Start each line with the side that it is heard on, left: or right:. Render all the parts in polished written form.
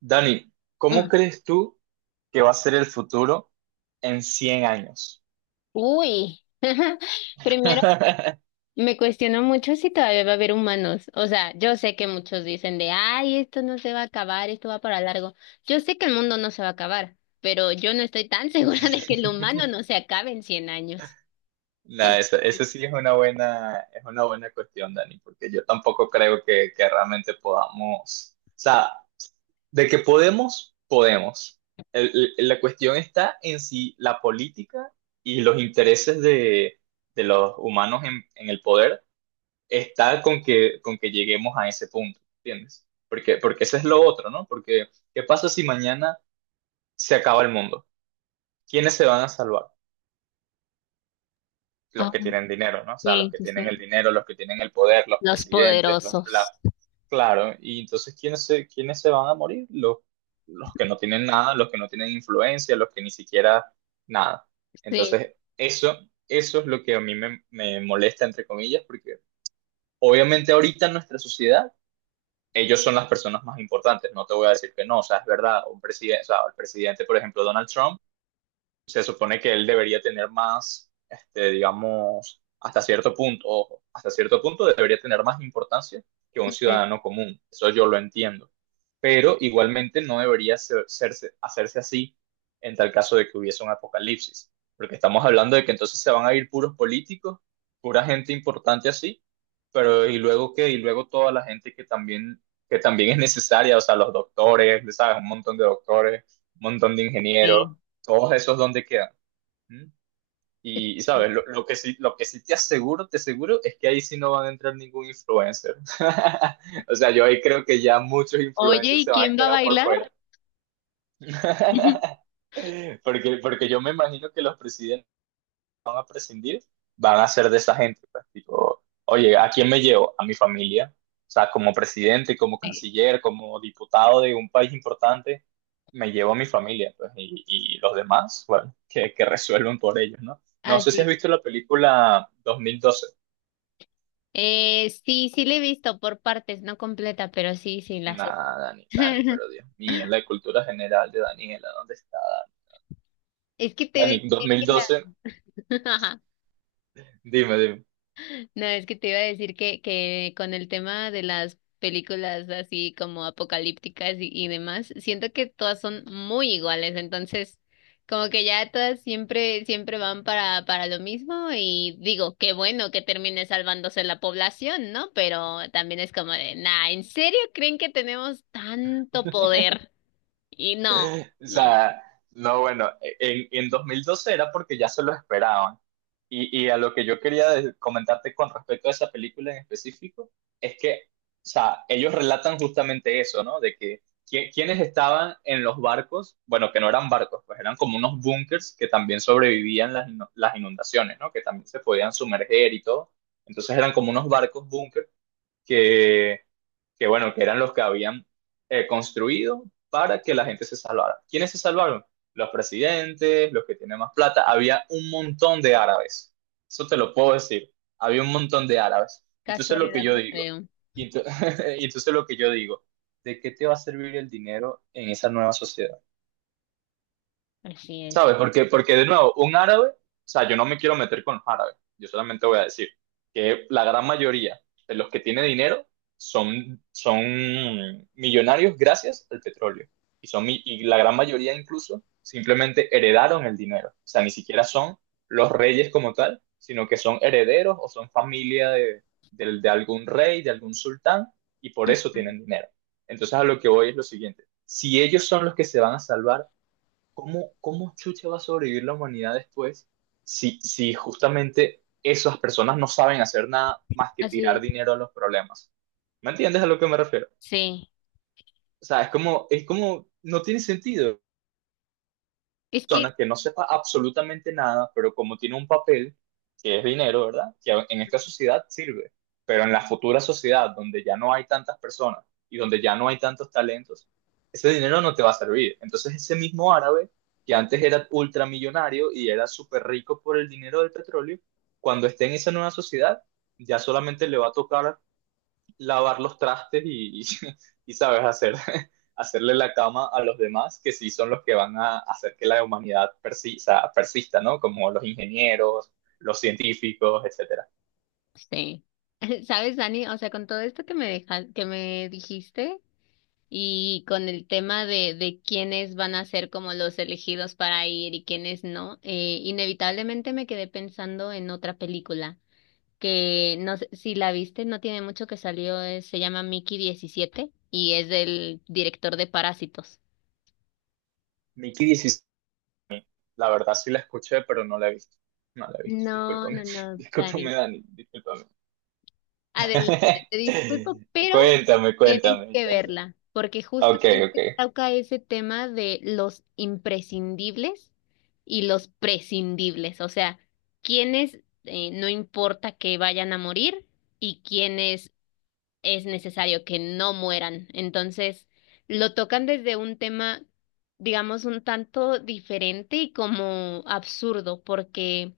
right: Dani, ¿cómo
left: Mm,
right: crees tú que va a ser el futuro en 100 años?
left: Uy, primero me cuestiono mucho si todavía va a haber humanos. O sea, yo sé que muchos dicen de, ay, esto no se va a acabar, esto va para largo. Yo sé que el mundo no se va a acabar, pero yo no estoy tan segura de que el humano no se acabe en 100 años.
right: Nah,
left: En-
right: esa sí es una buena cuestión, Dani, porque yo tampoco creo que realmente podamos, o sea, de que podemos, podemos. La cuestión está en si la política y los intereses de los humanos en el poder está con con que lleguemos a ese punto, ¿entiendes? Porque, porque eso es lo otro, ¿no? Porque, ¿qué pasa si mañana se acaba el mundo? ¿Quiénes se van a salvar?
left: Ah,
right: Los que tienen dinero, ¿no? O sea, los
left: sí,
right: que
left: sí,
right: tienen el
left: sí.
right: dinero, los que tienen el poder, los
left: Los
right: presidentes,
left: poderosos.
right: claro. Y entonces, ¿quiénes se van a morir? Los que no tienen nada, los que no tienen influencia, los que ni siquiera nada.
left: Sí.
right: Entonces, eso es lo que a mí me molesta, entre comillas, porque obviamente ahorita en nuestra sociedad ellos son las personas más importantes, no te voy a decir que no, o sea, es verdad, un presidente, o sea, el presidente, por ejemplo, Donald Trump, se supone que él debería tener más, este, digamos, hasta cierto punto, ojo, hasta cierto punto debería tener más importancia que un
left: Ujú.
right: ciudadano común. Eso yo lo entiendo. Pero igualmente no debería hacerse así en tal caso de que hubiese un apocalipsis. Porque estamos hablando de que entonces se van a ir puros políticos, pura gente importante así, pero ¿y luego qué? Y luego toda la gente que que también es necesaria, o sea, los doctores, ¿sabes? Un montón de doctores, un montón de ingenieros,
left: Sí.
right: todos esos dónde quedan. ¿Mm?
left: Sí.
right: Sabes, lo que sí te aseguro, es que ahí sí no van a entrar ningún influencer. O sea, yo ahí creo que ya muchos
left: Oye,
right: influencers
left: ¿y
right: se van a
left: quién va a
right: quedar por
left: bailar?
right: fuera. Porque, porque yo me imagino que los presidentes van a prescindir, van a ser de esa gente. Pues, tipo, oye, ¿a quién me llevo? A mi familia. O sea, como presidente, como
left: Sí.
right: canciller, como diputado de un país importante, me llevo a mi familia. Pues, y los demás, bueno, que resuelven por ellos, ¿no? No sé si
left: Así
right: has
left: es.
right: visto la película 2012.
left: Sí, sí la he visto por partes, no completa, pero sí, sí la sé.
right: Nah, Dani, Dani, pero Dios mío, la cultura general de Daniela, ¿dónde está
left: Es que te iba
right: Dani?
left: a
right: Dani,
left: decir que.
right: 2012, dime, dime.
left: No, es que te iba a decir que con el tema de las películas así como apocalípticas y demás, siento que todas son muy iguales, entonces como que ya todas siempre, siempre van para lo mismo y digo, qué bueno que termine salvándose la población, ¿no? Pero también es como de, nah, ¿en serio creen que tenemos tanto poder? Y no,
right: O
left: no,
right: sea, no, bueno, en dos mil doce era porque ya se lo esperaban. Y a lo que yo quería comentarte con respecto a esa película en específico, es que, o sea, ellos relatan justamente eso, ¿no? De que quienes estaban en los barcos, bueno, que no eran barcos, pues eran como unos búnkers que también sobrevivían las inundaciones, ¿no? Que también se podían sumerger y todo. Entonces eran como unos barcos búnker que, que bueno, que eran los que habían construido para que la gente se salvara. ¿Quiénes se salvaron? Los presidentes, los que tienen más plata. Había un montón de árabes. Eso te lo puedo decir. Había un montón de árabes. Y tú sabes lo que
left: casualidad
right: yo
left: no
right: digo.
left: creo.
right: Y tú, y tú lo que yo digo. ¿De qué te va a servir el dinero en esa nueva sociedad?
left: Así es.
right: ¿Sabes? Porque, porque de nuevo, un árabe, o sea, yo no me quiero meter con los árabes, yo solamente voy a decir que la gran mayoría de los que tienen dinero son, son millonarios gracias al petróleo. Y la gran mayoría incluso simplemente heredaron el dinero. O sea, ni siquiera son los reyes como tal, sino que son herederos o son familia de algún rey, de algún sultán, y por eso
left: Ujú.
right: tienen dinero. Entonces a lo que voy es lo siguiente. Si ellos son los que se van a salvar, ¿cómo, cómo chucha va a sobrevivir la humanidad después si justamente esas personas no saben hacer nada más que
left: Así
right: tirar
left: es.
right: dinero a los problemas? ¿Me entiendes a lo que me refiero?
left: Sí.
right: O sea, es como, no tiene sentido
left: Es que,
right: persona que no sepa absolutamente nada, pero como tiene un papel, que es dinero, ¿verdad? Que en esta sociedad sirve, pero en la futura sociedad donde ya no hay tantas personas y donde ya no hay tantos talentos, ese dinero no te va a servir. Entonces ese mismo árabe que antes era ultramillonario y era súper rico por el dinero del petróleo, cuando esté en esa nueva sociedad, ya solamente le va a tocar lavar los trastes y, sabes hacer, hacerle la cama a los demás, que sí son los que van a hacer que la humanidad persista, persista, ¿no? Como los ingenieros, los científicos, etcétera.
left: sí, sabes, Dani, o sea, con todo esto que me deja, que me dijiste y con el tema de quiénes van a ser como los elegidos para ir y quiénes no, inevitablemente me quedé pensando en otra película que no sé si la viste, no tiene mucho que salió, se llama Mickey diecisiete y es del director de Parásitos.
right: Mickey 16, la verdad sí la escuché, pero no la he visto. No la he visto,
left: No, no,
right: discúlpame,
left: no, Dani.
right: discúlpame Dani, discúlpame.
left: Adelante, te disculpo, pero
right: Cuéntame,
left: tienes
right: cuéntame,
left: que
right: cuéntame.
left: verla, porque
right: Ok,
left: justamente
right: ok.
left: toca ese tema de los imprescindibles y los prescindibles, o sea, quienes no importa que vayan a morir y quienes es necesario que no mueran. Entonces, lo tocan desde un tema, digamos, un tanto diferente y como absurdo, porque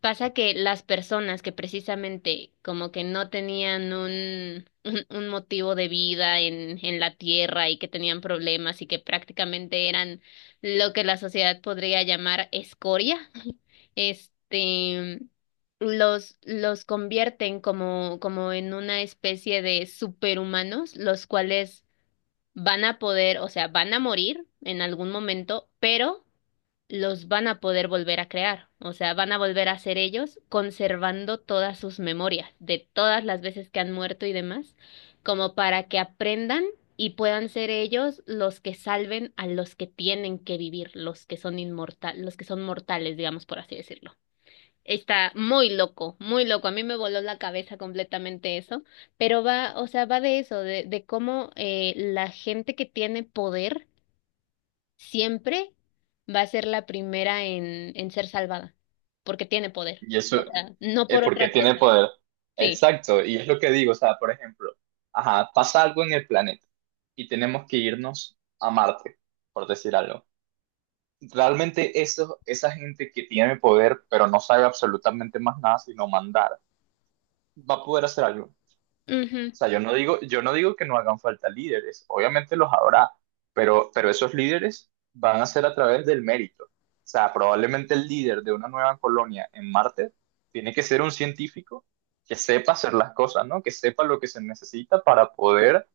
left: pasa que las personas que precisamente como que no tenían un motivo de vida en la tierra y que tenían problemas y que prácticamente eran lo que la sociedad podría llamar escoria, este, los convierten como en una especie de superhumanos, los cuales van a poder, o sea, van a morir en algún momento, pero los van a poder volver a crear, o sea, van a volver a ser ellos, conservando todas sus memorias de todas las veces que han muerto y demás, como para que aprendan y puedan ser ellos los que salven a los que tienen que vivir, los que son inmortal, los que son mortales, digamos por así decirlo. Está muy loco, muy loco. A mí me voló la cabeza completamente eso, pero va, o sea, va de eso, de cómo la gente que tiene poder siempre va a ser la primera en ser salvada, porque tiene poder.
right: Y eso,
left: O sea, no por
right: porque
left: otra
right: tiene
left: cosa.
right: poder.
left: Sí.
right: Exacto, y es lo que digo, o sea, por ejemplo, ajá, pasa algo en el planeta y tenemos que irnos a Marte, por decir algo. Realmente eso, esa gente que tiene poder, pero no sabe absolutamente más nada sino mandar, va a poder hacer algo.
left: Ujú.
right: O sea, yo no digo que no hagan falta líderes, obviamente los habrá, pero esos líderes van a ser a través del mérito. O sea, probablemente el líder de una nueva colonia en Marte tiene que ser un científico que sepa hacer las cosas, ¿no? Que sepa lo que se necesita para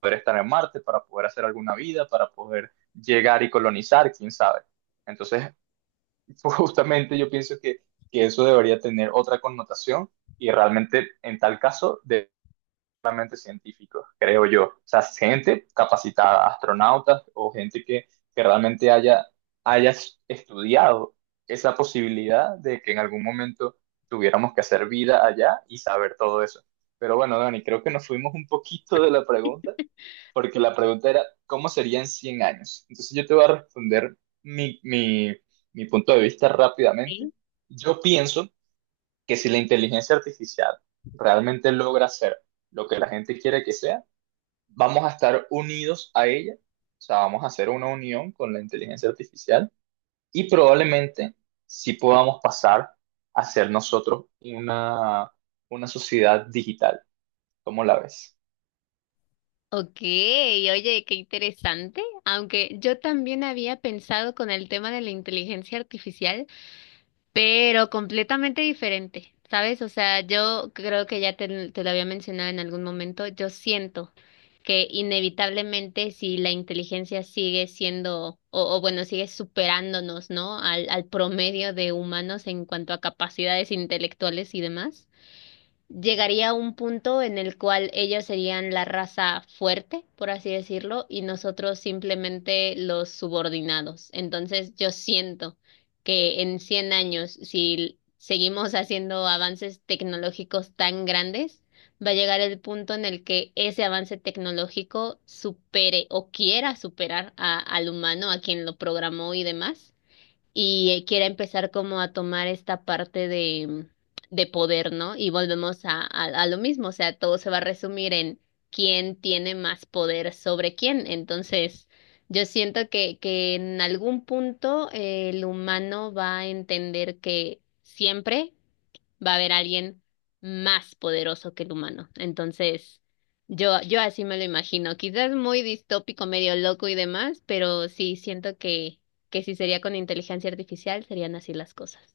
right: poder estar en Marte, para poder hacer alguna vida, para poder llegar y colonizar, quién sabe. Entonces, justamente yo pienso que eso debería tener otra connotación y realmente en tal caso solamente científicos, creo yo. O sea, gente capacitada, astronautas o gente que realmente haya, haya estudiado esa posibilidad de que en algún momento tuviéramos que hacer vida allá y saber todo eso. Pero bueno, Dani, creo que nos fuimos un poquito de la pregunta, porque la pregunta era, ¿cómo serían 100 años? Entonces yo te voy a responder mi, mi, mi punto de vista rápidamente.
left: Sí.
right: Yo pienso que si la inteligencia artificial realmente logra hacer lo que la gente quiere que sea, vamos a estar unidos a ella, o sea, vamos a hacer una unión con la inteligencia artificial y probablemente sí podamos pasar a ser nosotros una sociedad digital. ¿Cómo la ves?
left: Ok, oye, qué interesante. Aunque yo también había pensado con el tema de la inteligencia artificial, pero completamente diferente, ¿sabes? O sea, yo creo que ya te lo había mencionado en algún momento, yo siento que inevitablemente si la inteligencia sigue siendo, o bueno, sigue superándonos, ¿no? Al promedio de humanos en cuanto a capacidades intelectuales y demás llegaría a un punto en el cual ellos serían la raza fuerte, por así decirlo, y nosotros simplemente los subordinados. Entonces, yo siento que en 100 años, si seguimos haciendo avances tecnológicos tan grandes, va a llegar el punto en el que ese avance tecnológico supere o quiera superar al humano, a quien lo programó y demás y quiera empezar como a tomar esta parte de poder, ¿no? Y volvemos a lo mismo, o sea, todo se va a resumir en quién tiene más poder sobre quién. Entonces, yo siento que en algún punto el humano va a entender que siempre va a haber alguien más poderoso que el humano. Entonces, yo así me lo imagino. Quizás muy distópico, medio loco y demás, pero sí siento que si sería con inteligencia artificial, serían así las cosas.